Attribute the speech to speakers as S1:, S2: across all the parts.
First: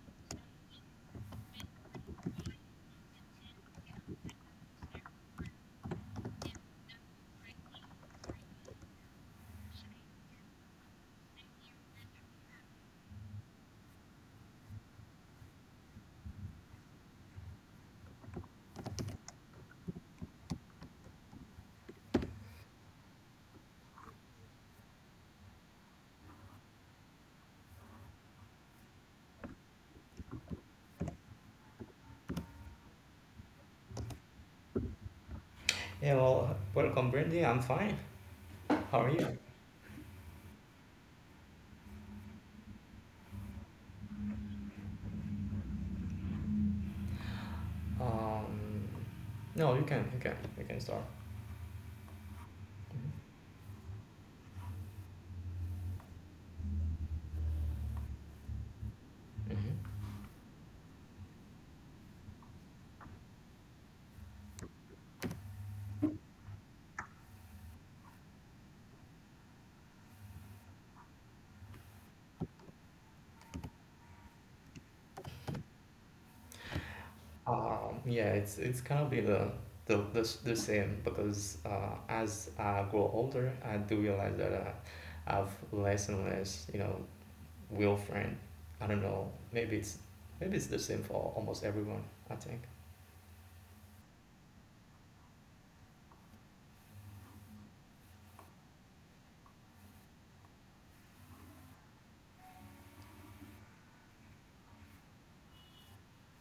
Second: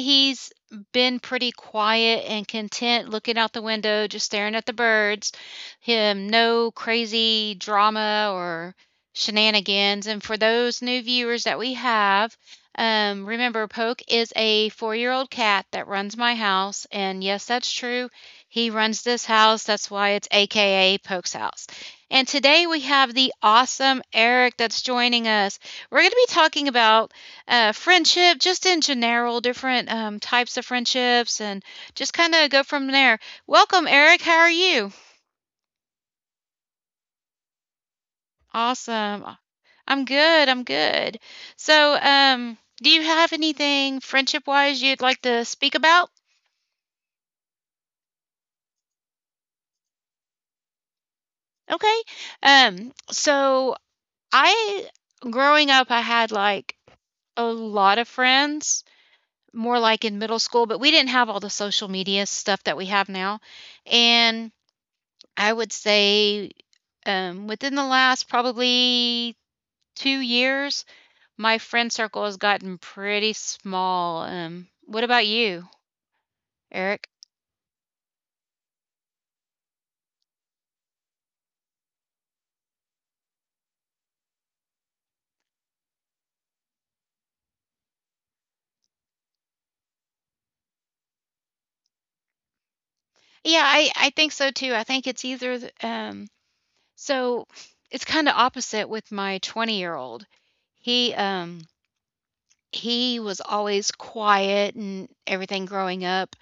S1: he's been pretty quiet and content looking out the window, just staring at the birds. Him, no crazy drama or shenanigans. And for those new viewers that we have, remember, Poke is a 4 year old cat that runs my house. And yes, that's true. He runs this house. That's why it's AKA Poke's house. And today we have the awesome Eric that's joining us. We're going to be talking about friendship, just in general, different types of friendships, and just kind of go from there. Welcome, Eric. How are you?
S2: Yeah, well, welcome, Brandy. I'm fine. How are
S1: Awesome.
S2: you?
S1: I'm good. I'm good. So, do you have anything friendship wise you'd like to speak about?
S2: Um, no, you can, you can start.
S1: Okay. So I, growing up, I had like a lot of friends, more
S2: hmm
S1: like in middle school, but we didn't have all the social media stuff that we have now. And I would say, within the last probably 2 years, my friend circle has gotten pretty small. What about you, Eric?
S2: Yeah, it's kind of be the same because as I grow older, I do realize that I've less and less, you know, real friend. I don't know. Maybe it's the same for almost everyone. I think.
S1: Yeah, I think so too. I think it's either th so it's kinda opposite with my 20-year-old. He, um, he was always quiet and everything growing up,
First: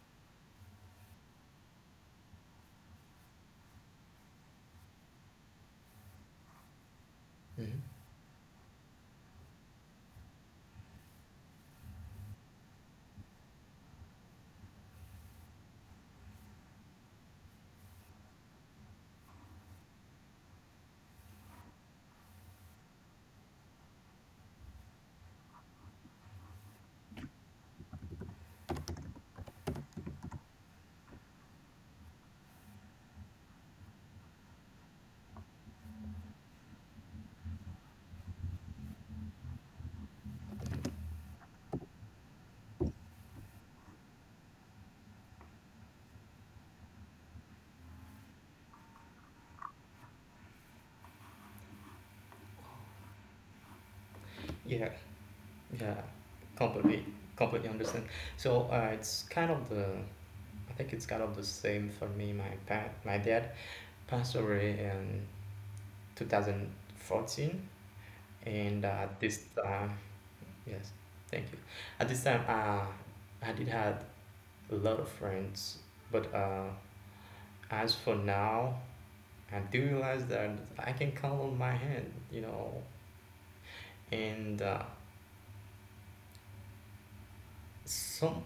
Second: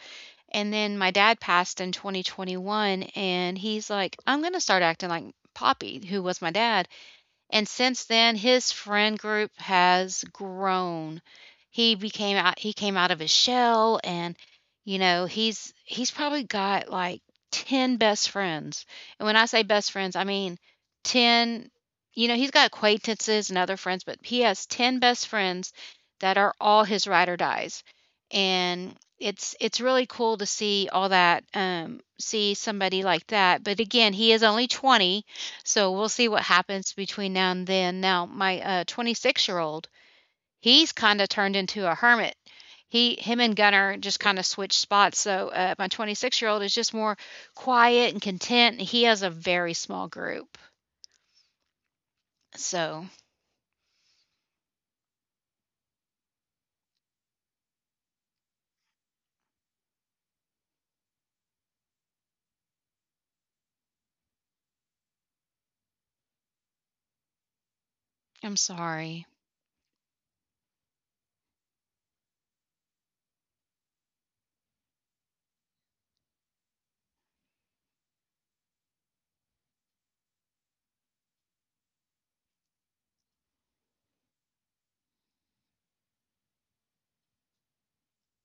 S1: and then my dad passed in 2021, and he's like, "I'm gonna start acting like Poppy," who was my dad. And
S2: hmm
S1: since then, his friend group has grown. He came out of his shell, and, you know, he's probably got like 10 best friends. And when I say best friends, I mean 10. You know, he's got acquaintances and other friends, but he has 10 best friends that are all his ride or dies. And it's really cool to see somebody like that. But again, he is only 20, so we'll see what happens between now and then. Now, my 26-year-old, he's kind of turned into a hermit. He, him and Gunnar just kind of switched spots. So my 26-year-old is just more quiet and content. And He has a very small group. So
S2: Yeah, yeah, completely, completely understand. So it's kind of the I think it's kind of the same for me. My dad passed away in 2014,
S1: I'm
S2: and at
S1: sorry.
S2: this time, yes, thank you. At this time, I did had a lot of friends, but as for now, I do realize that I can count on my hand, you know, and some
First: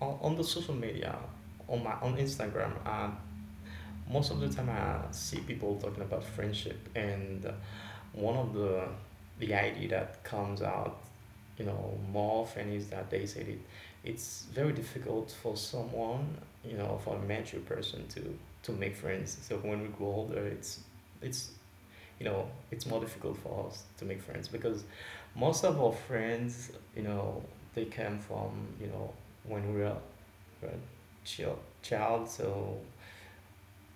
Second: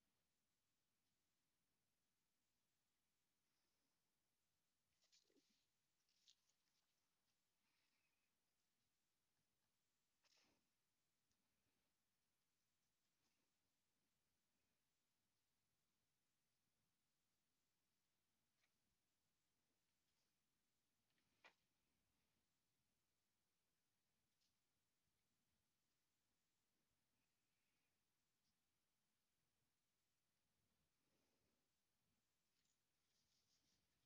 S2: on the social media, on Instagram, most of the time I see people talking about friendship and. One of the idea that comes out, you know, more often is that they said it, it's very difficult for someone, you know, for a mature person to make friends. So when we grow older, it's you know it's more difficult for us to make friends because most of our friends, you know, they came from you know when we were child, so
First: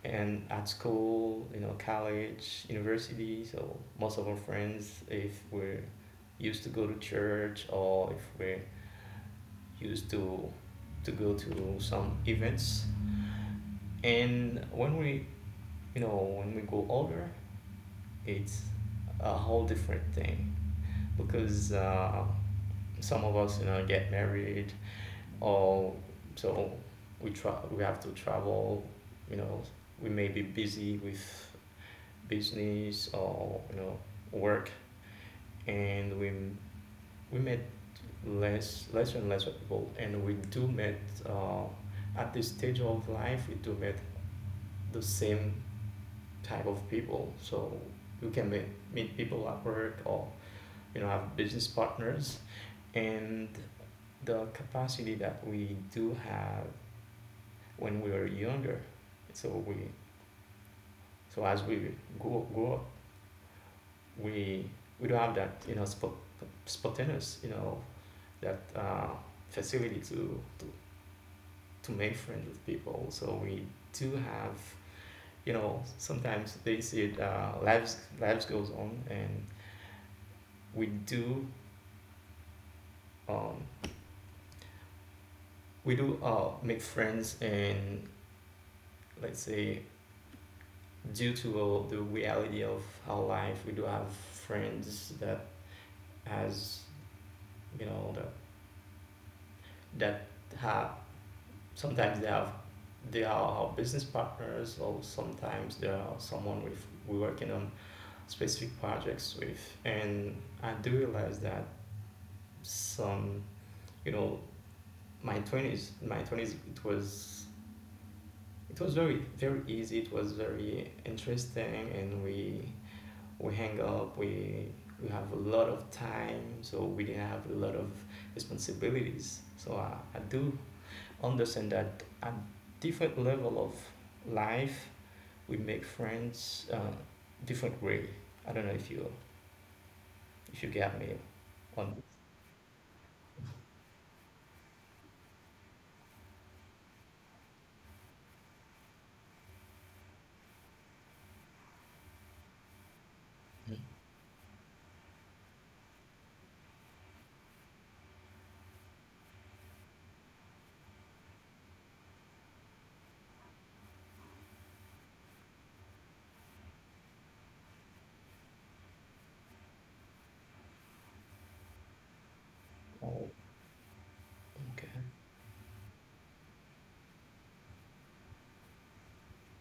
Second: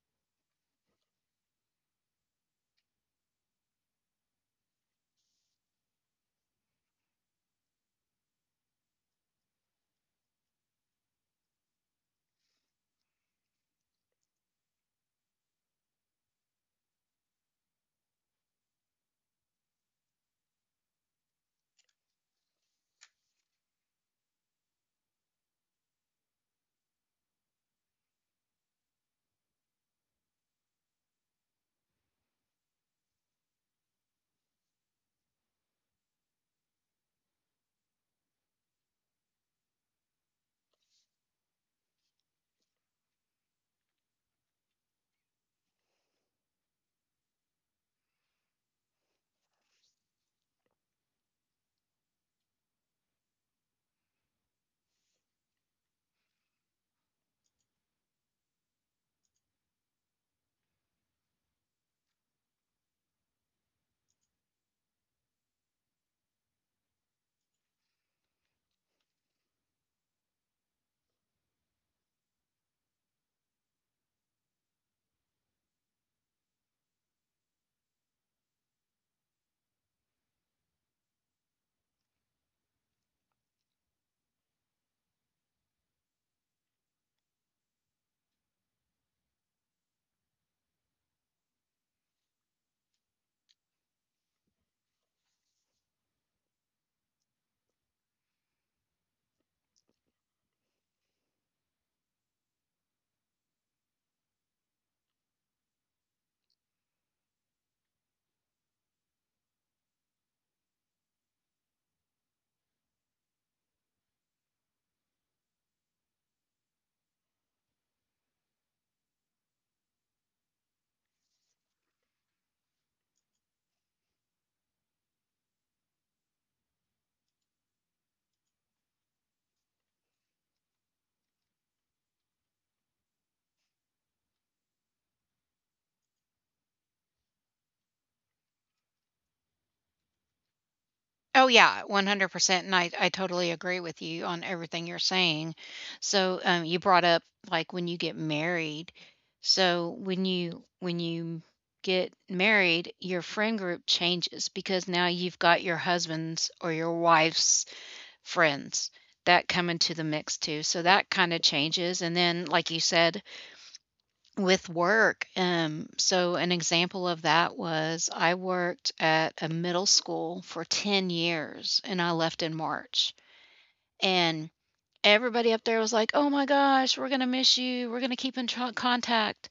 S2: and at school, you know, college, university. So most of our friends, if we're used to go to church or if we're used to go to some events, and you know, when we go older, it's a whole different thing because some of us, you know, get married or so we have to travel. You know, we may be busy with business or you know work and we met less and less people and we do met uh, at this stage of life we do meet the same type of people so you can meet people at work or you know have business partners and the capacity that we do have when we were younger so we so as we grow up we we don't have that you know sp spontaneous you know that facility to make friends with people. So we do have you know sometimes they see it, lives goes on and we do um, we do make friends and let's say due to the reality of our life we do have friends that has you know that that have sometimes they have they are our business partners or sometimes they are someone we working on specific projects with, and I do realize that some, you know, my twenties, it was very very easy. It was very interesting, and we hang up. We have a lot of time, so we didn't have a lot of responsibilities. I do understand that at different level of life, we make friends different way. I don't know if you get me
S1: Oh,
S2: on.
S1: yeah, 100%, and I totally agree with you on everything you're saying. So, you brought up, like, when you get married. So, when you get married, your friend
S2: Yeah.
S1: group changes because now you've got your husband's or your wife's friends that come into the mix too, so that kinda changes, and then, like you said, with work. So an example of that was I worked at a middle school for 10 years and I left in March.
S2: Oh,
S1: And
S2: okay.
S1: everybody up there was like, "Oh my gosh, we're gonna miss you. We're gonna keep in tr contact."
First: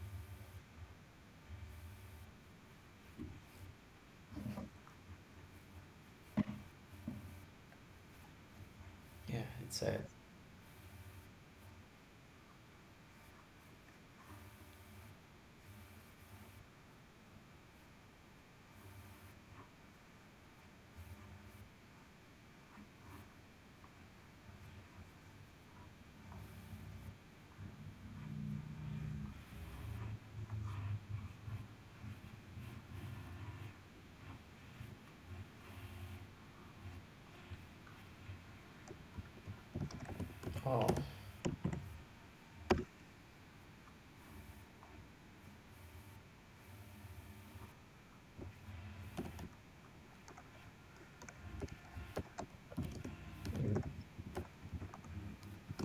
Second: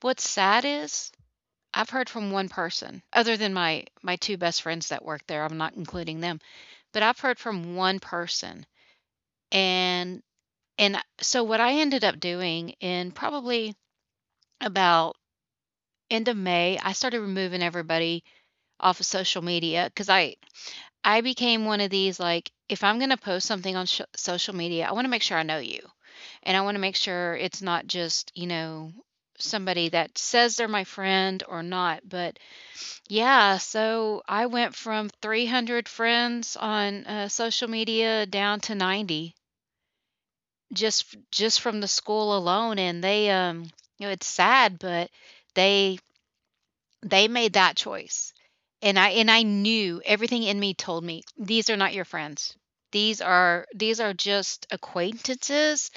S1: What's sad is I've heard from one person, other than my 2 best friends that work there, I'm not including them, but I've heard from one person.
S2: Yeah, it's sad.
S1: And and so what I ended up doing in probably about end of May, I started removing everybody off of social media, because I became one of these, like, if I'm gonna post something on sh social media, I wanna make sure I know you, and I wanna make sure it's not just, you know, somebody that says they're my friend or not. But yeah, so I went from 300 friends on, social media down to 90,
S2: Oh,
S1: just from the school alone, and they, you know, it's sad, but they they made that choice. And I knew everything in me told me these are not your friends. These are
S2: mm,
S1: these are just acquaintances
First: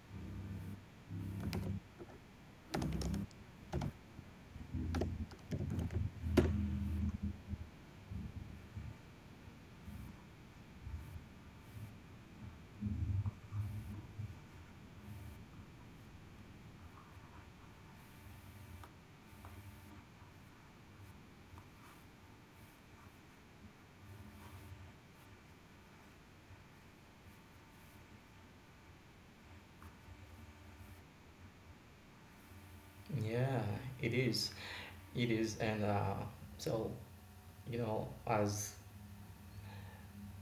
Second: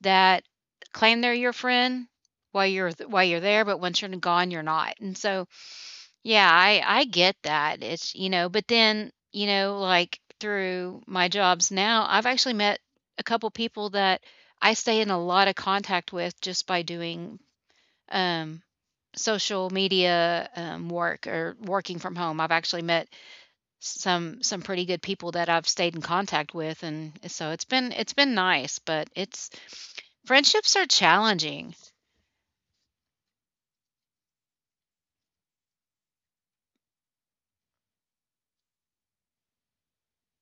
S1: that claim they're your friend while you're there, but once you're gone, you're not. And so, yeah, I get that. It's, you know, but then, you know, like through my jobs now, I've actually met a couple people that I stay in a lot of contact with just by doing um social media work or working from home. I've actually met some pretty good people that I've stayed in contact with, and so it's been nice. But it's friendships are challenging.
S2: yeah, it is. It is, and so you know, as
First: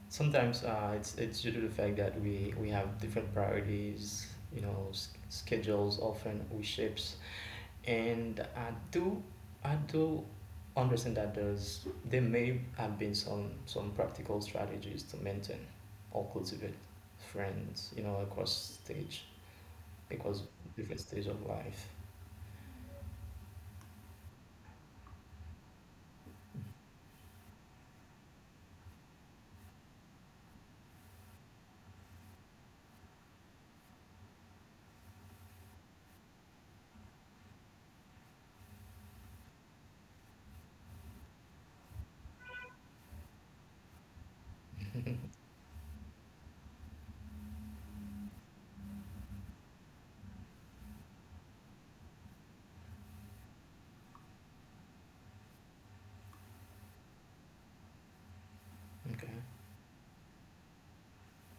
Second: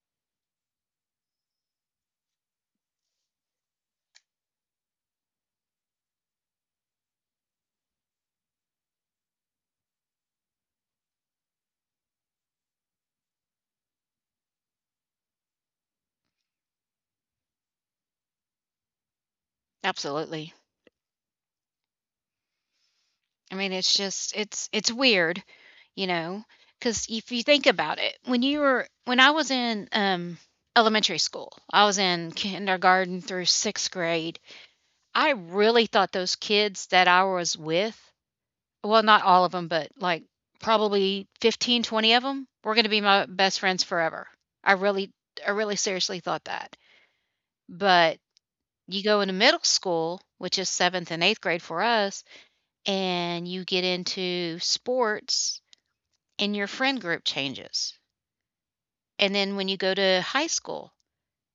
S2: sometimes it's due to the fact that we have different priorities. You know, schedules often we shapes, and I do understand that there's there may have been some practical strategies to maintain or cultivate friends. You know, across
S1: Absolutely.
S2: different stage of life.
S1: I mean, it's just it's weird, you know, because if you think about it, when you were when I was in elementary school, I was in kindergarten through sixth grade. I really thought those kids that I was with, not all of them, but, like, probably 15, 20 of 'em were gonna be my best friends forever. I really I really seriously thought that. But you go into middle school, which is 7th and 8th grade for us, and you get into sports, and your friend group changes.
S2: Okay.
S1: And then when you go to high school,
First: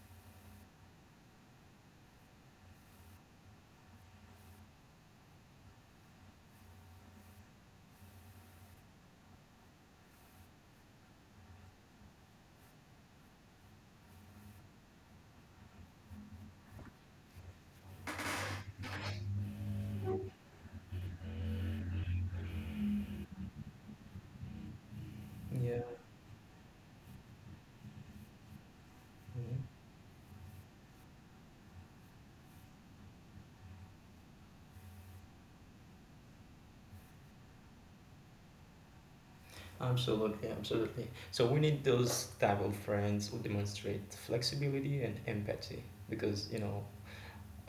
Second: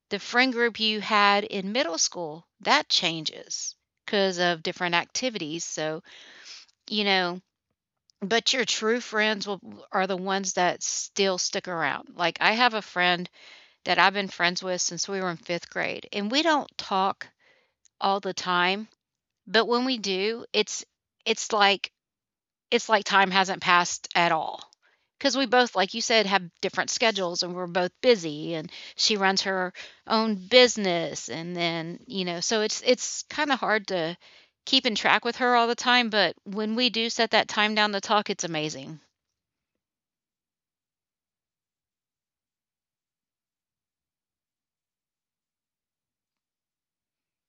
S1: the friend group you had in middle school, that changes because of different activities. So, you know, but your true friends will are the ones that still stick around. Like, I have a friend that I've been friends with since we were in 5th grade, and we don't talk all the time, but when we do, it's like time hasn't passed at all, because we both,
S2: Yeah.
S1: like you said, have different schedules and we're both busy, and she runs
S2: Mhm.
S1: her own business, and then, you know, so it's kinda hard to keep in track with her all the time, but when we do set that time down to talk, it's amazing.
S2: Absolutely, absolutely. So we need those type of friends who demonstrate flexibility and empathy because you know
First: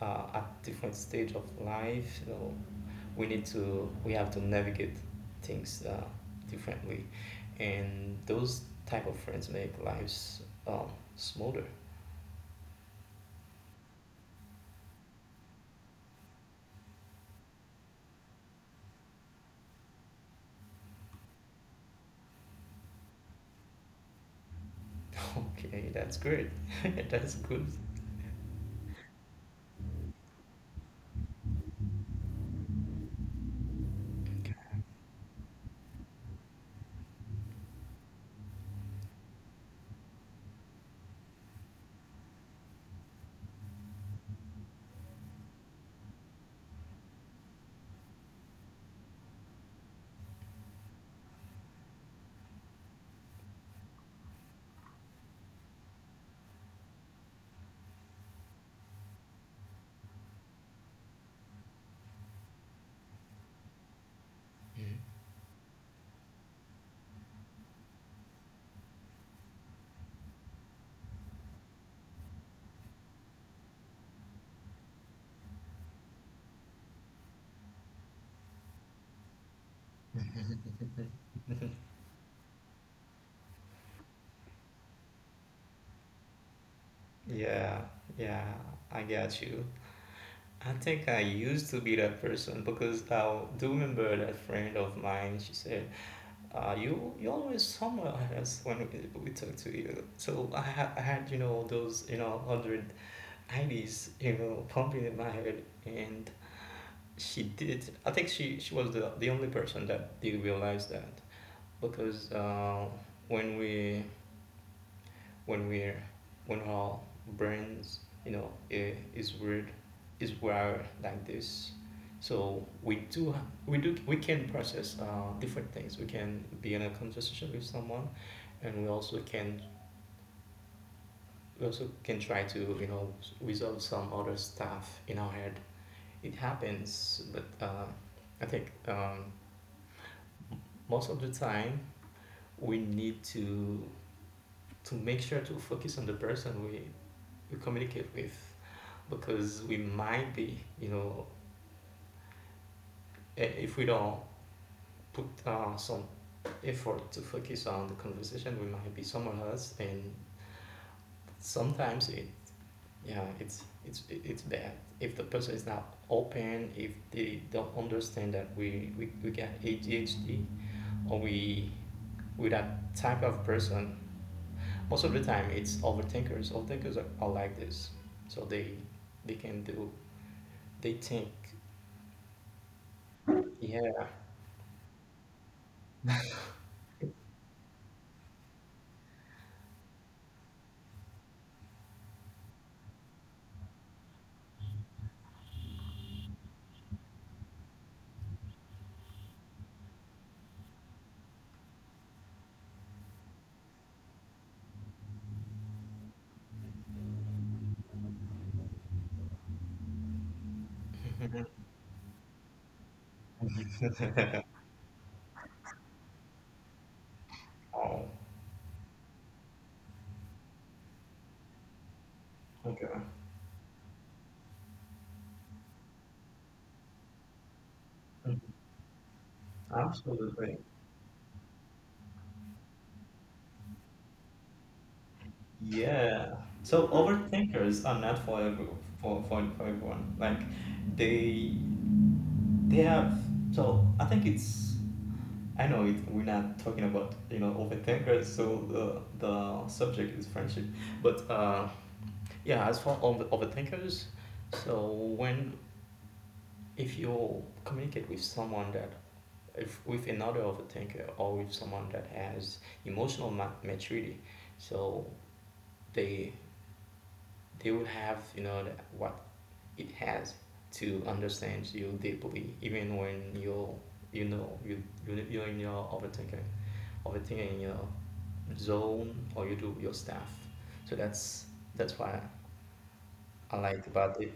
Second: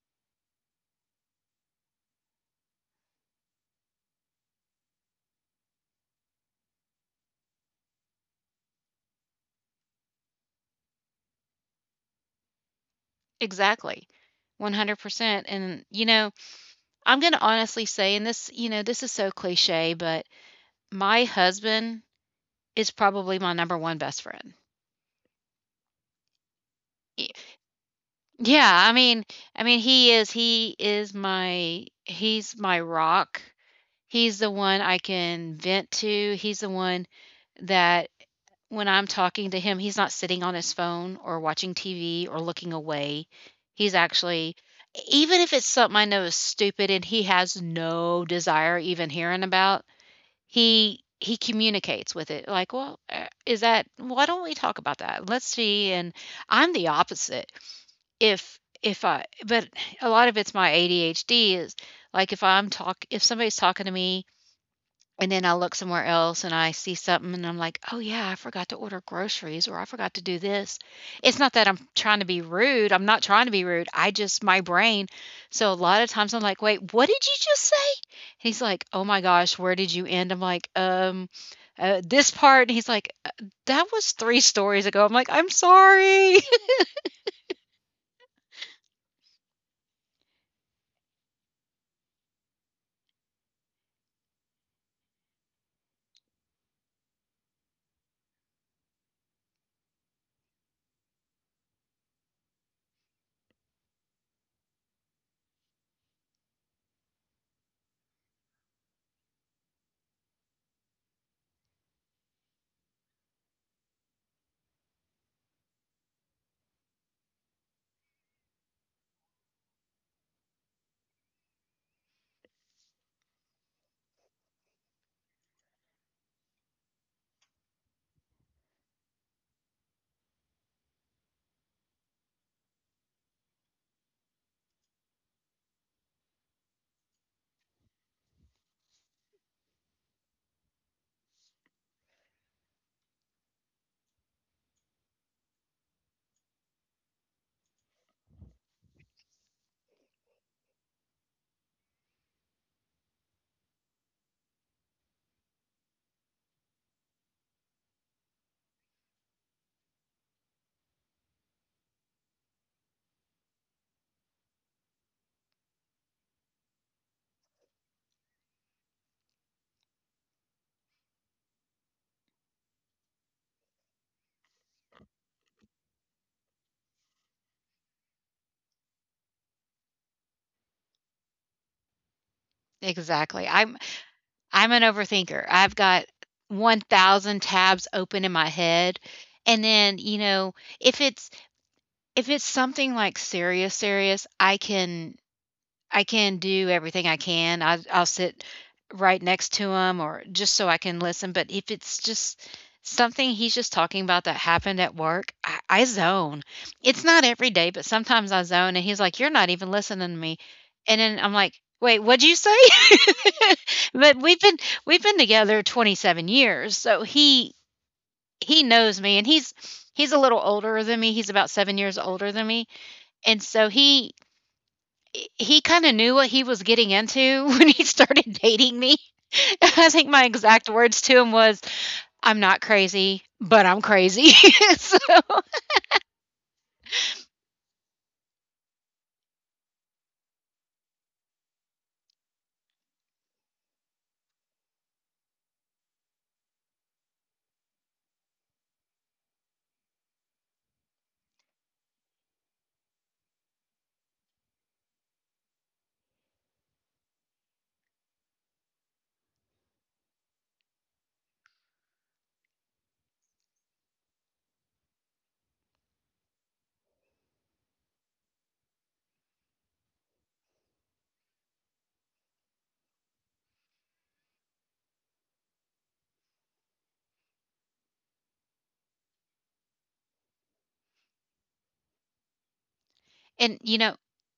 S2: at different stage of life, you know, we have to navigate things differently, and those type of friends make lives smoother.
S1: Exactly. 100%. And, you know, I'm going to honestly say, and this, you know, this is so cliche, but my husband is probably my number one best friend.
S2: Okay, that's great.
S1: Y-
S2: That's good.
S1: Yeah, I mean, he is, he's my rock. He's the one I can vent to. He's the one that when I'm talking to him, he's not sitting on his phone or watching TV or looking away. He's actually, even if it's something I know is stupid and he has no desire even hearing about, he communicates with it, like, "Well, is that, why don't we talk about that? Let's see." And I'm the opposite. If I but A lot of it's my ADHD, is like, if somebody's talking to me and
S2: Mhm.
S1: then I look somewhere else and I see something and I'm like, "Oh, yeah, I forgot to order groceries, or I forgot to do this." It's not that I'm trying to be rude. I'm not trying to be rude. I just my brain so a lot of times I'm like, "Wait, what did you just say?" And he's like, "Oh my gosh, where did you end?" I'm like, " this part." And he's like, that was 3 stories ago." I'm like, "I'm sorry."
S2: Yeah, yeah, I got you. I think I used to be that person because I do remember that friend of mine. She said, "You you always somewhere else when we talk to you." I had you know those you know hundred ideas, you know pumping in my head, and she did. I think she was the only person that did realize that because when we when we're when our brains you know is weird is wired like this so we do we can process different things we can be in a conversation with someone and we also can try to you know resolve some other stuff in our head it happens but I think most of the time we need to make sure to focus on the we communicate with because we might be, you know, if we don't put some effort to focus on the conversation, we might be somewhere else. And sometimes it, yeah, it's bad if the person is not open, if they don't understand that we get ADHD or we that type of person. Most of the time, it's overthinkers. Overthinkers are like this, so they can do they think,
S1: Exactly. I'm
S2: yeah,
S1: I'm an overthinker. I've got 1,000 tabs open in my head. And then, you know, if it's, if it's something, like, serious, serious, I can do everything I can. I I'll sit right next to him or just so I can listen, but if it's just something he's just talking about that happened at work, I zone. It's not every day, but sometimes I zone, and he's like, "You're not even listening to me," and then I'm like, "Wait, what'd you say?" But we've been together 27 years, so
S2: oh,
S1: he knows me, and he's a little older than me. He's about 7 years older than me,
S2: okay.
S1: and so he kind of knew what he was getting into when he
S2: Okay.
S1: started dating me. I think my
S2: Absolutely.
S1: exact words to him was, "I'm not crazy, but I'm crazy." So,
S2: Yeah. So overthinkers are not for for everyone. Like they they have so I think it's I know it, we're not talking about you know overthinkers. So the subject is friendship, but yeah. As for overthinkers, so when if you communicate with someone that if with another overthinker or with someone that has emotional maturity, so they they will have you know what it has to understand you deeply even when you know you're in your overthinking you know zone or you do your stuff so that's why
S1: and
S2: I
S1: you
S2: like
S1: know,
S2: about it.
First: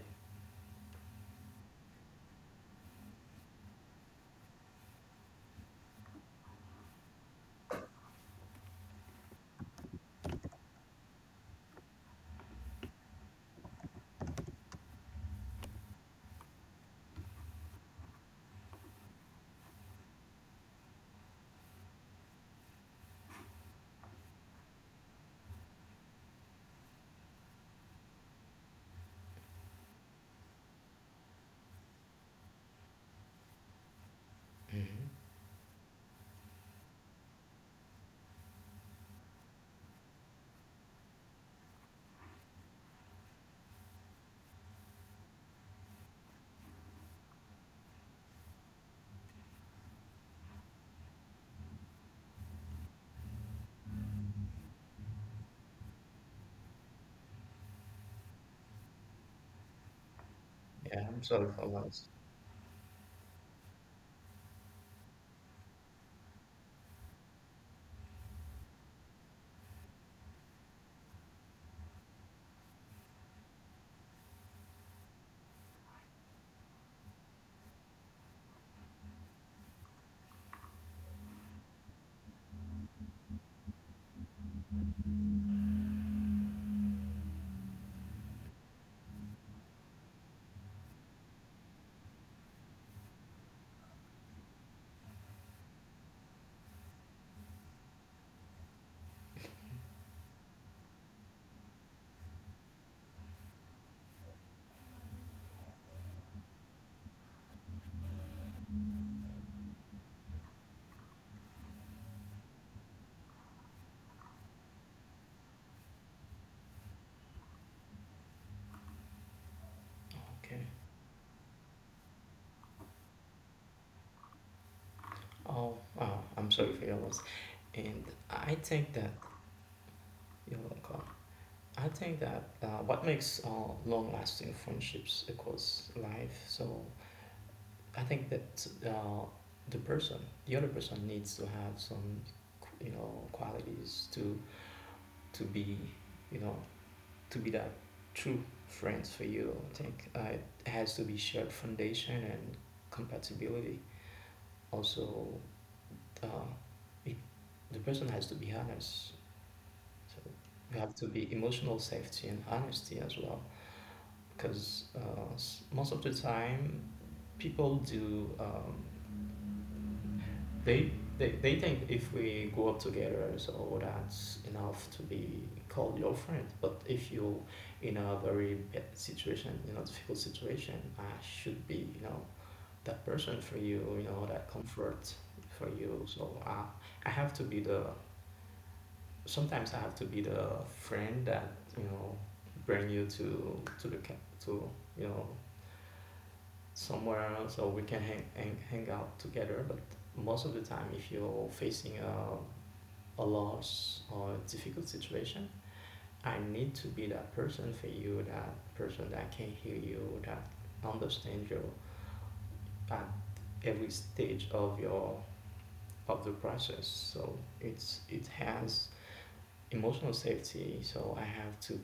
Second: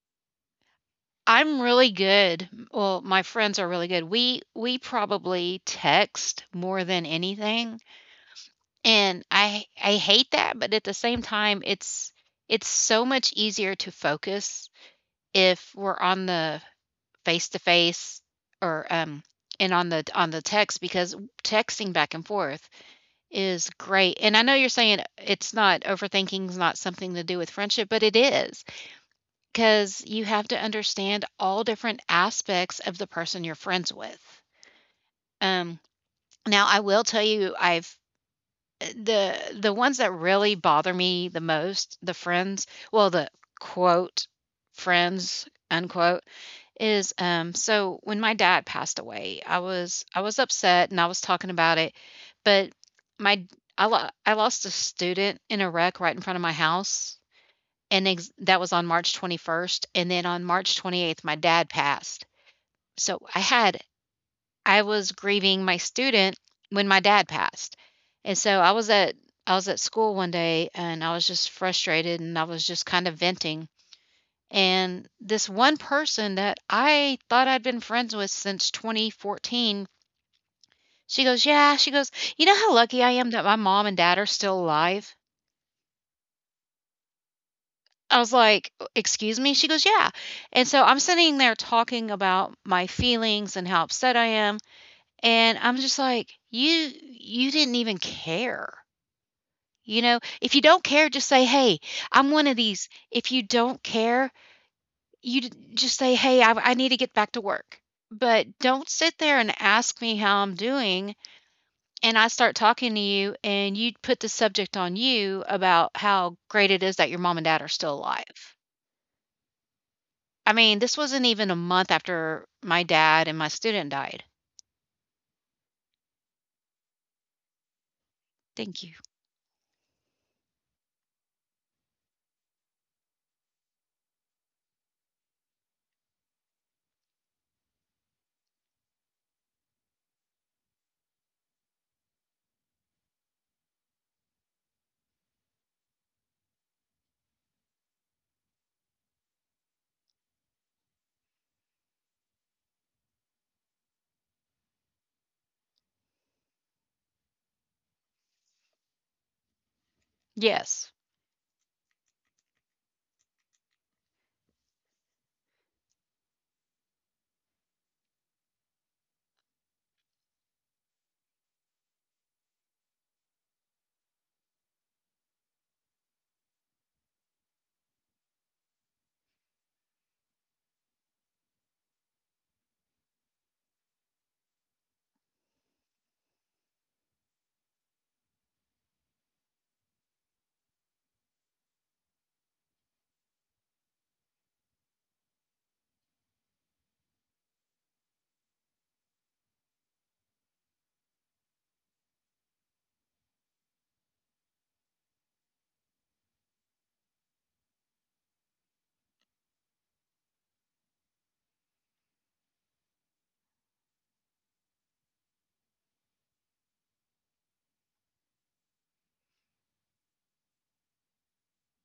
S1: I'm really good. Well, my friends are really good. We probably text more than anything, and I hate that, but at the same time, it's so much easier to focus if we're on the face to face, or and on the text, because texting back and forth is great. And I know you're saying it's not, overthinking is not something to do with friendship, but it is, because you have to understand all different aspects of the person you're friends with.
S2: Hmm.
S1: Um, Now I will tell you, I've the ones that really bother me the most, the friends, well, the quote friends unquote is, when my dad passed away, I was upset and I was talking about it, but my I I lost a student in a wreck right in front of my house and that was on March 21st, and then on March
S2: Yeah,
S1: 28th
S2: I'm
S1: my
S2: sorry
S1: dad
S2: for loss.
S1: passed. So I had, I was grieving my student when my dad passed. And so I was at school one day and I was just frustrated and I was just kind of venting. And this one person that I thought I'd been friends with since 2014, she goes, "Yeah." She goes, "You know how lucky I am that my mom and dad are still alive?" I was like, "Excuse me?" She goes, "Yeah." And so I'm sitting there talking about my feelings and how upset I am, and I'm just like, "You didn't even care." You know, if you don't care, just say, "Hey, I'm one of these." If you don't care, just say, "Hey, I need to get back to work." But don't sit there and ask me how I'm doing, and I start talking to you, and you put the subject on you about how great it is that your mom and dad are still alive. I
S2: Okay.
S1: mean, this wasn't even a month after my dad and my student died.
S2: Oh, oh I'm sorry for your loss and I
S1: Thank you.
S2: think that you're welcome. I think that what makes long-lasting friendships across life so I think that the person, the other person, needs to have some, you know, qualities to be, you know, to be that true friends for you. I think it has to be shared foundation and compatibility. Also, uh, it, the person has to be honest. So you
S1: Yes.
S2: have to be emotional safety and honesty as well, because most of the time people do. They, they think if we grow up together, so that's enough to be called your friend. But if you in a very bad situation, in a difficult situation, I should be you know that person for you, you know that comfort for you. I have to be the sometimes I have to be the friend that you know bring you to the to you know somewhere so we can hang out together. But most of the time, if you're facing a loss or a difficult situation, I need to be that person for you, that person that can hear you, that understand you at every stage of your of the process. So it has emotional safety. So I have to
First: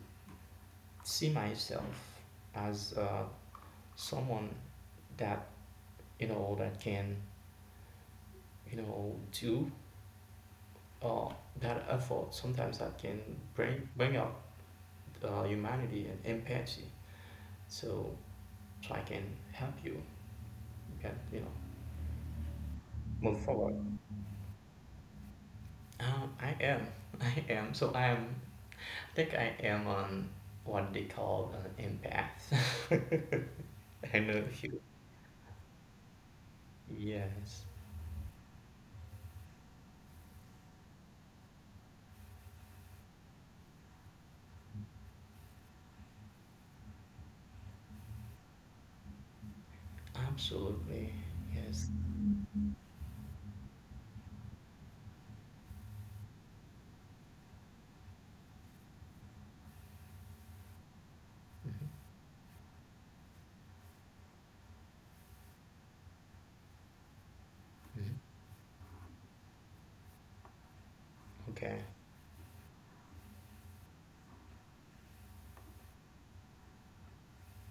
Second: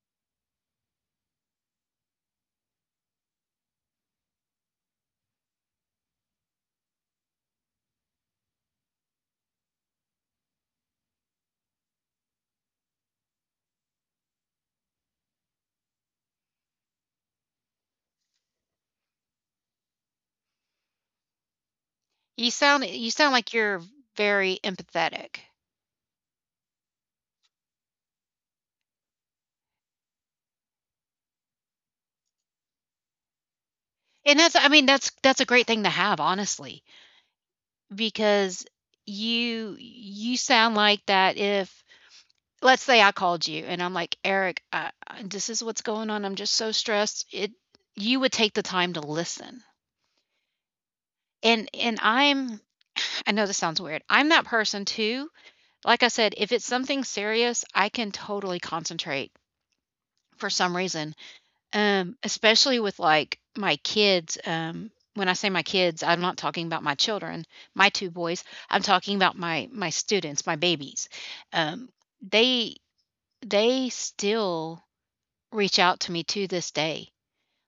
S2: see myself as someone that you know that can you know do uh, that effort. Sometimes that can bring up humanity and empathy. So so I can help you. You can you know
S1: You sound
S2: move
S1: like you're
S2: forward.
S1: very empathetic.
S2: I am, I am. So I am. I think I am on what they call an empath. I
S1: And
S2: know
S1: that's, I
S2: you.
S1: mean, that's a great thing to have, honestly.
S2: Yes,
S1: Because you sound like that if let's say I called you and I'm like, "Eric, this is what's going on. I'm just so stressed." It You would take the time to listen.
S2: absolutely.
S1: And
S2: Yes.
S1: and I know this sounds weird. I'm that person too. Like I said, if it's something serious, I can totally concentrate for some reason.
S2: Mhm,
S1: Especially with, like, my kids, when I say my kids, I'm not talking about my children, my
S2: mhm.
S1: 2 boys, I'm talking about my students, my babies.
S2: Okay.
S1: Um, they they still reach out to me to this day.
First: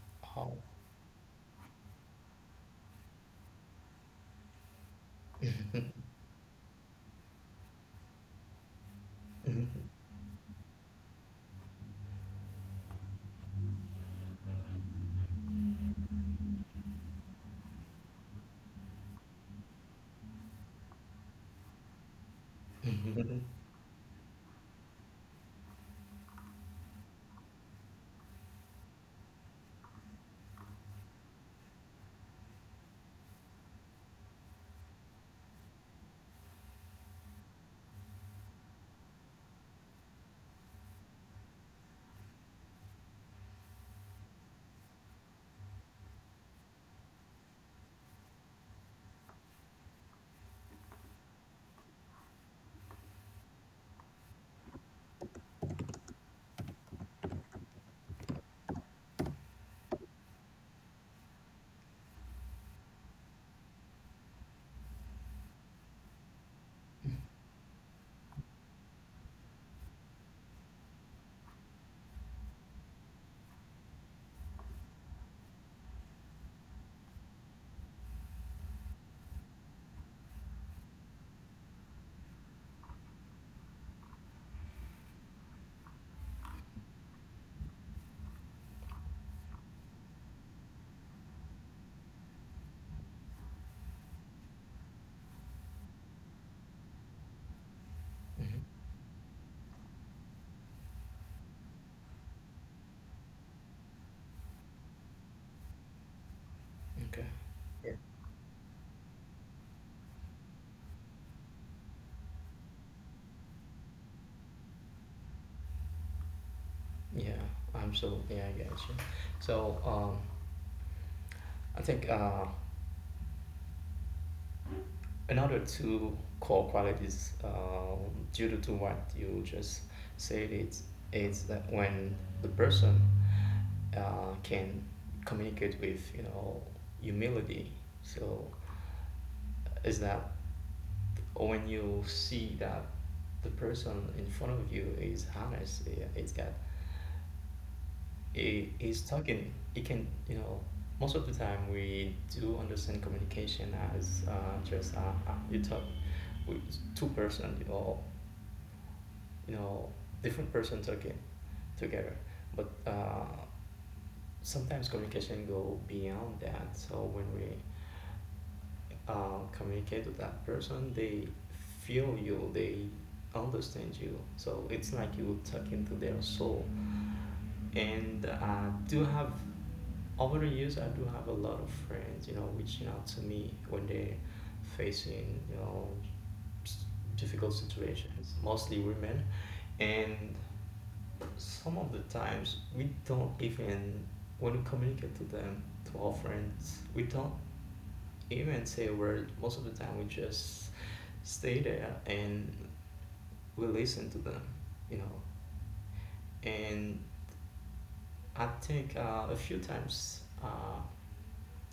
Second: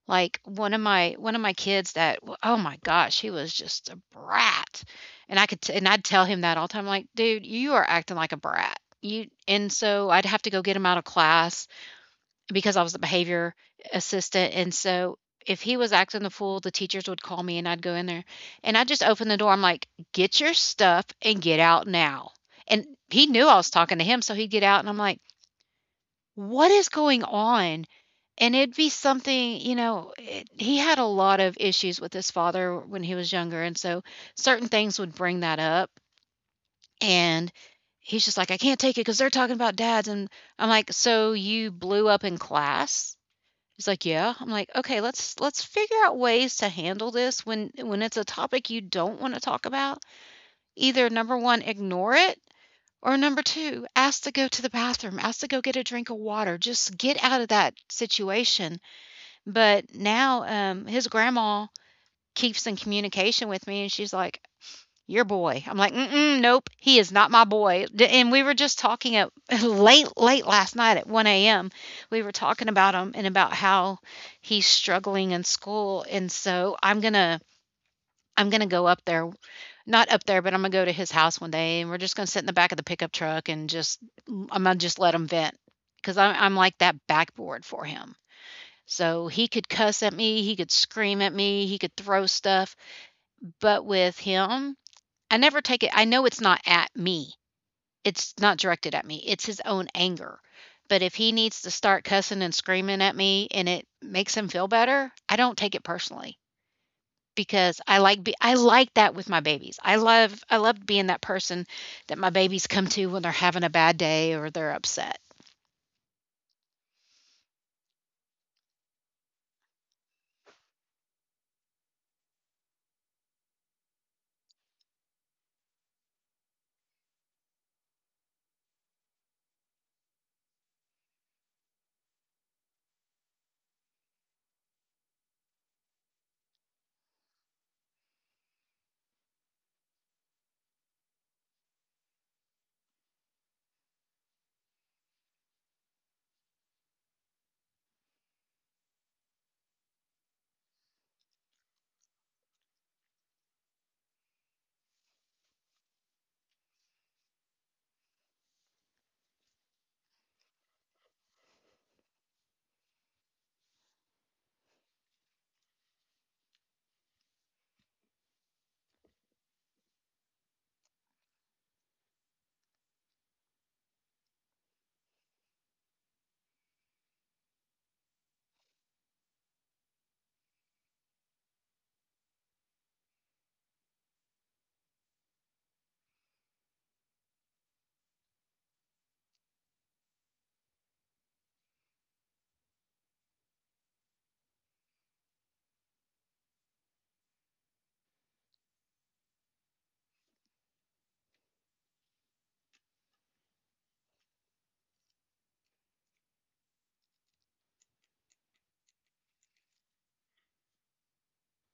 S1: Like,
S2: Oh.
S1: one of my kids that oh my gosh, he was just a brat, and I could t and I'd tell him that all the time, like, "Dude, you are acting like a brat." You And
S2: Mhm,
S1: so I'd have to go get him out of class because I was the behavior assistant. And so if he was acting the fool, the teachers would call me and I'd go in there and I just open the door. I'm like, get your stuff and get out now. And
S2: mhm,
S1: he knew I
S2: mhm.
S1: was talking to him. So he'd get out and I'm like, what is going on? And it'd be something, you know, he had a lot of issues with his father when he was younger. And so certain things would bring that up. And he's just like, I can't take it because they're talking about dads. And I'm like, so you blew up in class? He's like, "Yeah." I'm like, "Okay, let's figure out ways to handle this when it's a topic you don't want to talk about. Either number 1, ignore it, or number 2, ask to go to the bathroom, ask to go get a drink of water. Just get out of that situation." But now his grandma keeps in communication with me and she's like, your boy. I'm like, nope, he is not my boy. And we were just talking at late, late last night at 1 a.m. We were talking about him and about how he's struggling in school. And so I'm gonna go up there, not up there, but I'm gonna go to his house one day, and we're just gonna sit in the back of the pickup truck and just, I'm gonna just let him vent because I'm like that backboard for him. So he could cuss at me, he could scream at me, he could throw stuff, but with him, I never take it, I know it's not at me. It's not
S2: Mhm.
S1: directed at me. It's his own anger. But if he needs to start cussing and screaming at me and it makes him feel better, I don't take it personally because
S2: Okay.
S1: I like that with my babies. I love being that person that my babies come to when they're having a bad day or they're upset.
S2: Yeah, absolutely. I get you. So, I think another two core qualities due to what you just said it's is that when the person can communicate with you know humility so is that when you see that the person in front of you is honest it's got it is talking it can you know most of the time we do understand communication as just you talk with two person you know different person talking together but sometimes communication go beyond that so when we communicate with that person, they feel you, they understand you. So it's like you tuck into their soul. And I do have, over the years, I do have a lot of friends, you know, reaching out to me when they're facing, you know, s- difficult situations, mostly women. And some of the times we don't even, when we communicate to them, to our friends, we don't even say a word. Most of the time we just stay there and we listen to them, you know. And I think a few times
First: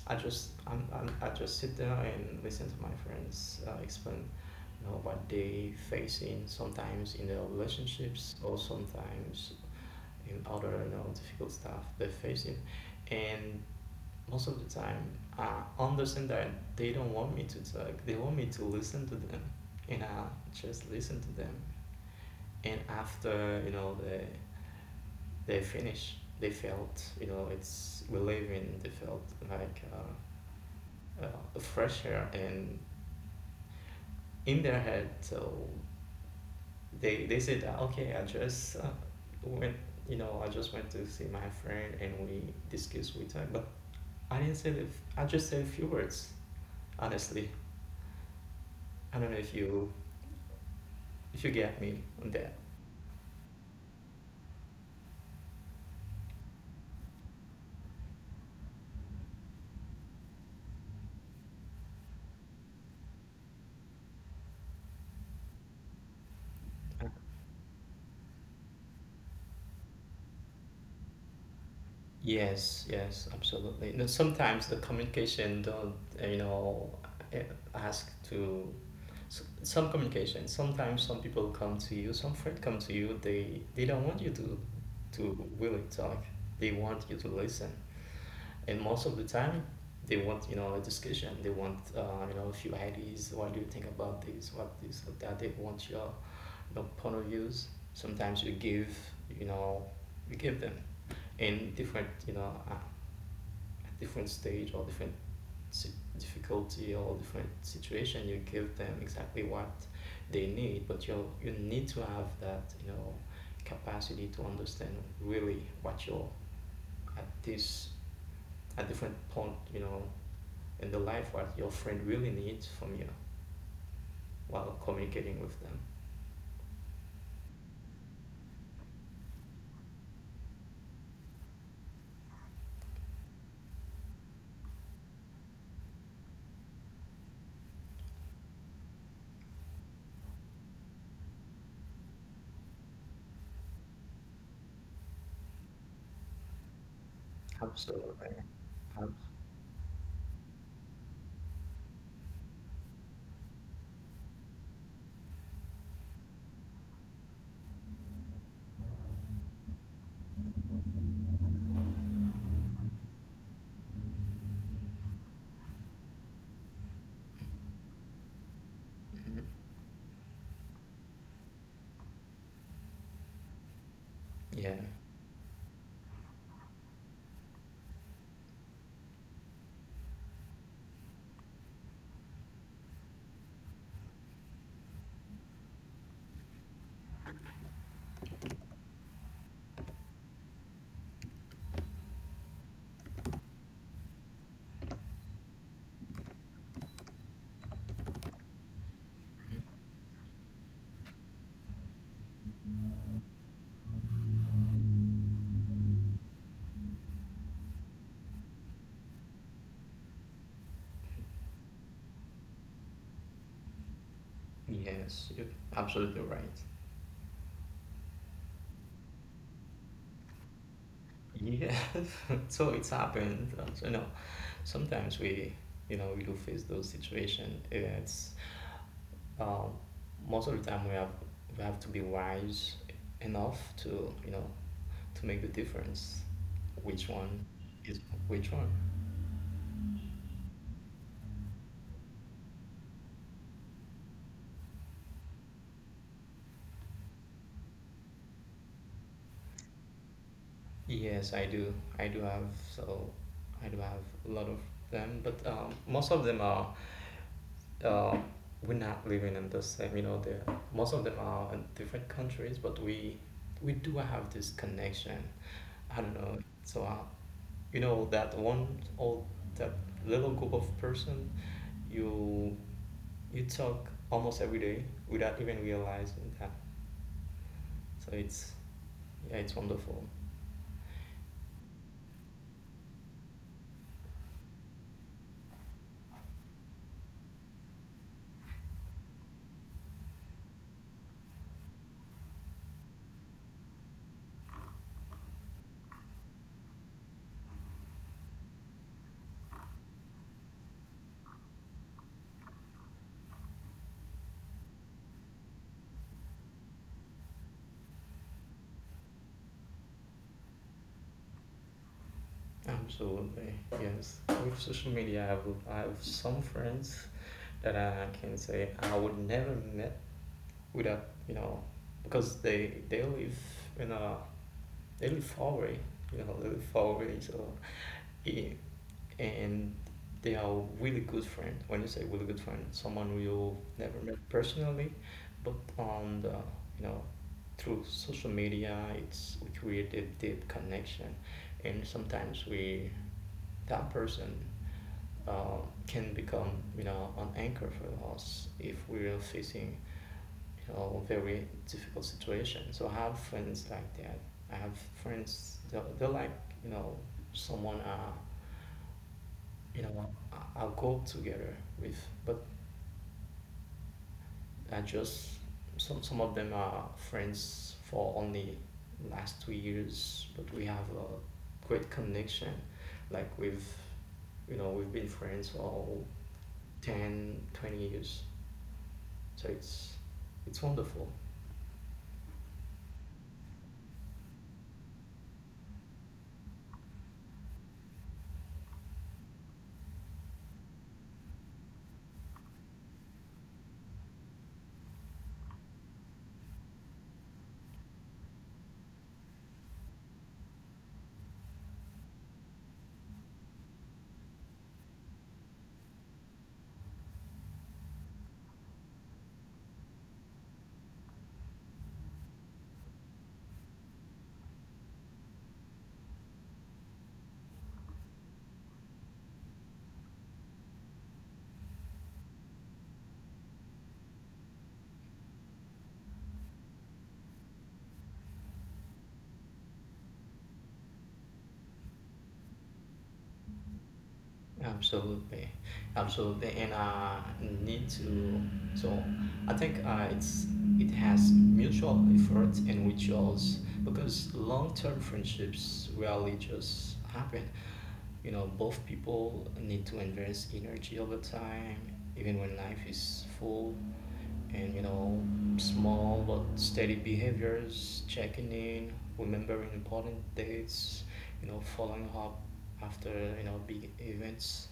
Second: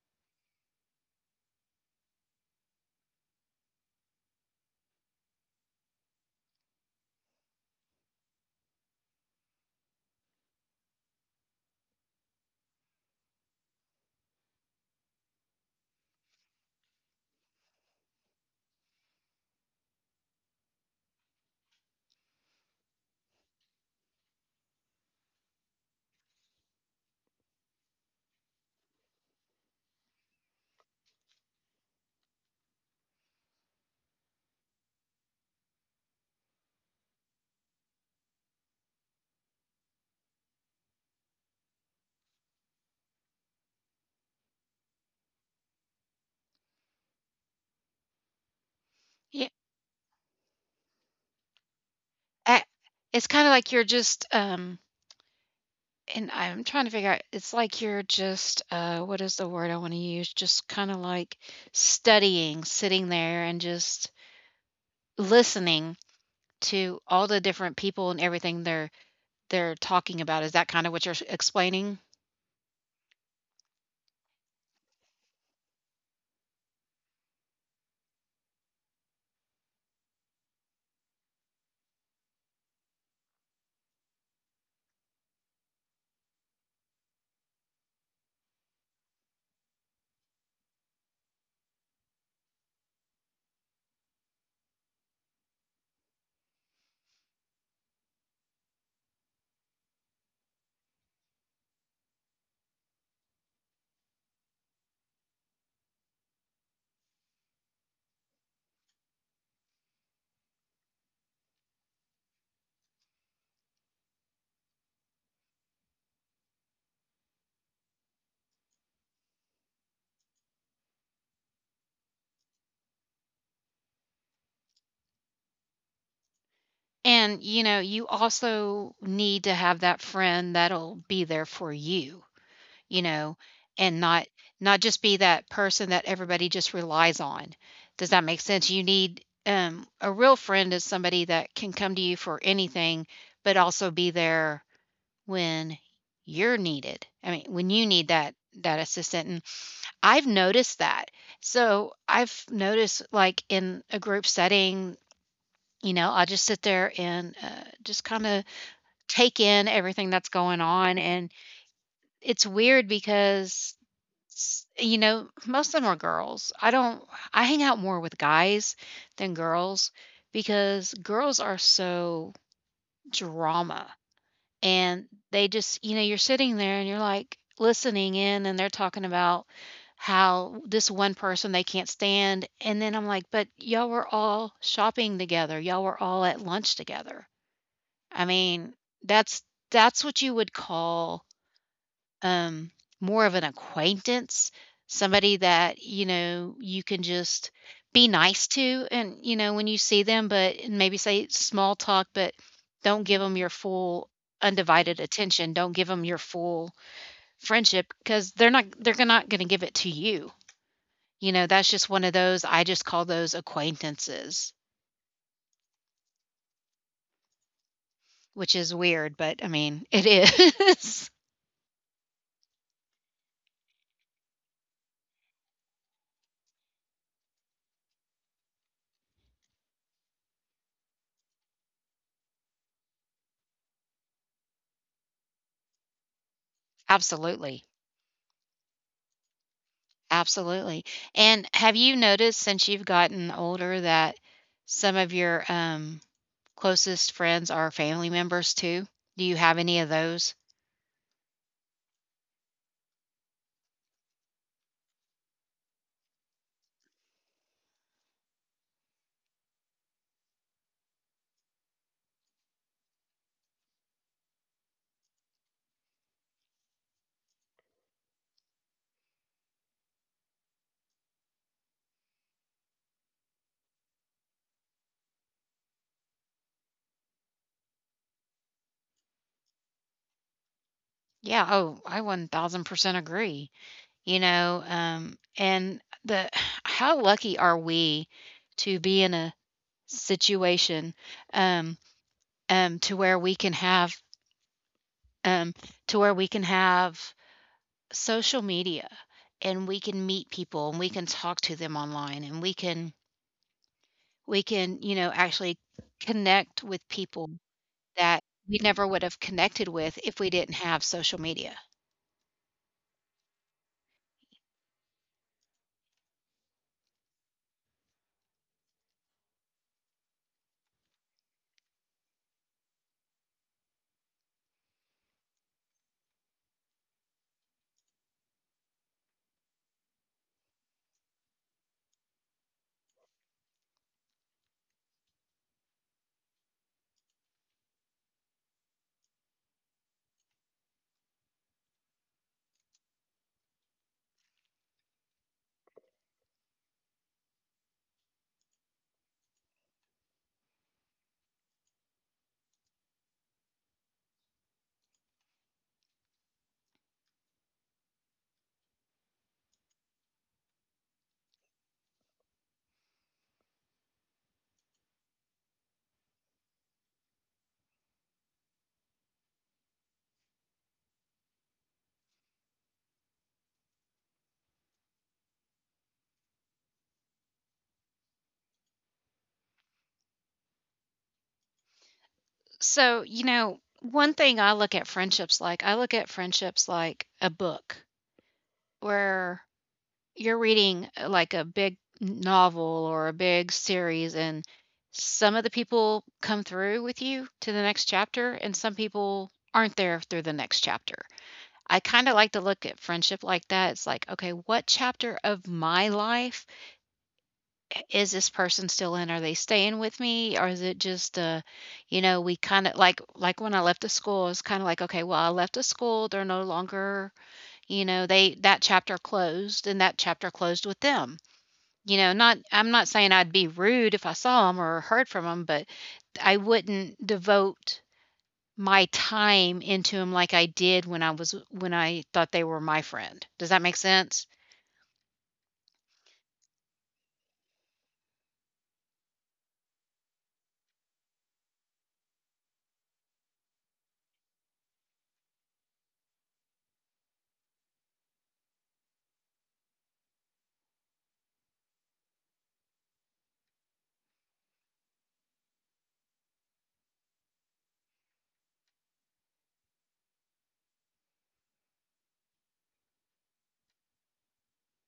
S2: I just sit there and listen to my friends explain, you know, what they facing sometimes in their relationships or sometimes in other you know difficult stuff they're facing, and most of the time I understand that they don't want me to talk. They want me to listen to them, and I just listen to them, and after you know they finish they felt you know it's relieving. They felt like uh, a fresh air and in their head. So they said that okay, I just went, you know, I just went to see my friend and we discussed with her, but I didn't say the, I just said a few words. Honestly, I don't know
S1: Yeah,
S2: if you, if you get me on that.
S1: I, it's kind of like you're just and I'm trying to figure out it's like you're just what is the word I want to use? Just kind of like studying, sitting there and just listening to all the different people and everything they're talking about. Is that kind of what you're explaining?
S2: Yes, yes, absolutely. You know, sometimes the communication don't, you know, uh, ask to some communication. Sometimes some people come to you, some friend come to you. They don't want you to really talk. They want you to listen. And most of the time, they want you know a discussion. They want you know a few ideas. What do you think about this? What this or that? They want your you know, point of views. Sometimes you give you know you give them in different you know different stage or different si- difficulty or different situation, you give them exactly what they need, but you need to have that you know capacity to understand really what you're at this at different point you know in the life what your friend really needs from you while communicating with them.
S1: And you know, you also need to have that friend that'll be there for you, you know, and not just be that person that everybody just relies on. Does that make sense? You need a real friend is somebody that can come to you for anything, but also be there when you're needed. I mean, when you need that
S2: Absolutely. Ab-
S1: assistant. And I've noticed that. So I've noticed like in a group setting, you know, I just sit there and just kind of take in everything that's going on. And it's weird because S you know, most of them are girls. I don't I hang out more with guys than
S2: Mhm.
S1: girls because girls are so drama,
S2: Yeah.
S1: and they just, you know, you're sitting there and you're like listening in and they're talking about how this one person they can't stand. And then I'm like, but y'all were all shopping together. Y'all were all at lunch together. I mean, that's that's what you would call um, more of an acquaintance, somebody that, you know, you can just be nice to and, you know, when
S2: Mm-hmm.
S1: you see them, but maybe say small talk, but don't give them your full undivided attention. Don't give them your full friendship because they're not going to give it to you. You know, that's just one of those I just call those acquaintances,
S2: Yes, you're absolutely right.
S1: which is weird, but I mean, it is.
S2: Yeah. So it's happened you know sometimes we you know we do face those situations. It's um, most of the time we have to be wise enough to you know to make the difference which one
S1: Absolutely.
S2: is which one.
S1: Absolutely. And have you noticed since you've gotten older that some of your closest friends are family members too? Do you have any of those?
S2: Yes, I do. I do have, so I do have a lot of them, but most of them are uh, we're not living in the same you know. They're most of them are in different countries, but we do have this connection, I don't know. So you know that one old, that little group of person you you talk almost every day without even realizing that. So it's, yeah, it's wonderful.
S1: Yeah. Oh, I 1,000% agree. You know, and the how lucky are we to be in a situation um, um, to where we can have um, to where we can have social media, and we can meet people and we can talk to them online and we can you know, actually connect with people that we never would have connected with if we didn't have social media.
S2: Absolutely. Yes, with social media I have, I have some friends that I can say I would never met without, you know, because they live in a, they live far away, you know, they live far away. So it, and they are really good friend. When you say really good friend, someone you never met personally, but on the you know through social media, it's we create a deep connection, and sometimes we that person uh, can become you know an anchor for us if we're facing you know very difficult situation. So I have friends like that. I have friends they're like you know someone you know I- I'll go together with, but I just some of them are friends for only last 2 years, but we have a great connection like we've you know we've been friends for 10, 20 years. So it's wonderful.
S1: So, you know, one thing I look at friendships like, I look at friendships like a book where you're reading like a big novel or a big series, and some of the people come through with you to the next chapter, and some people aren't there through the next chapter. I kind of like to look at friendship like that. It's like, okay, what chapter of my life is this person still in? Are they staying with me? Or is it just, you know, we kind of like when I left the school, it's kind of like, okay, well, I left the school. They're no longer, you know, that chapter closed and that chapter closed with them. You know, not, I'm not saying I'd be rude if I saw them or heard from them, but I wouldn't devote my time into them like I did when I was, when I thought they were my friend. Does that make sense?
S2: Absolutely, absolutely, and need to. So, I think it's it has mutual effort and rituals because long-term friendships rarely just happen. You know, both people need to invest energy over time, even when life is full. And you know, small but steady behaviors, checking in, remembering important dates, you know, following up after you know big events,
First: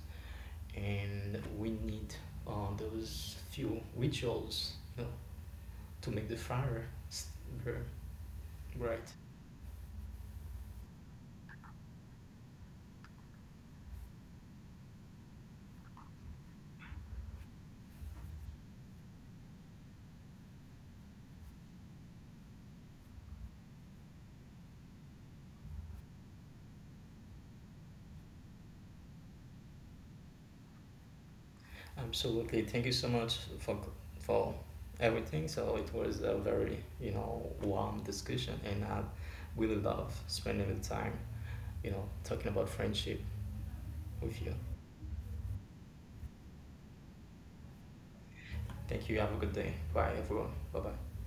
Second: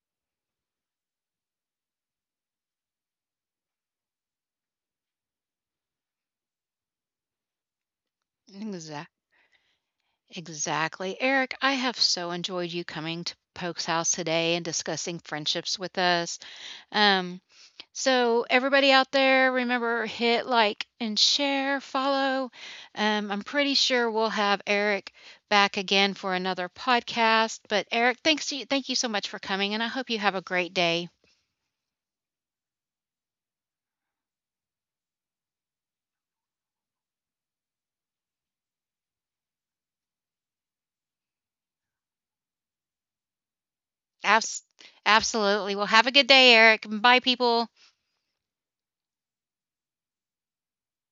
S2: and we need those few rituals you know, to make the fire burn bright.
S1: Exactly. Eric, I have so enjoyed you coming to Poke's house today and discussing friendships with us. Um, so everybody out there, remember hit like and share, follow. I'm pretty sure we'll have Eric back again for another podcast. But Eric, thanks to you, thank you so much for coming, and I hope you have a great day.
S2: Absolutely. Thank you so much for everything. So it was a very you know warm discussion, and I really love spending the time you know talking about friendship with you.
S1: Abs- absolutely. Well, have a good day, Eric. Bye, people.
S2: Thank you. Have a good day. Bye, everyone. Bye bye.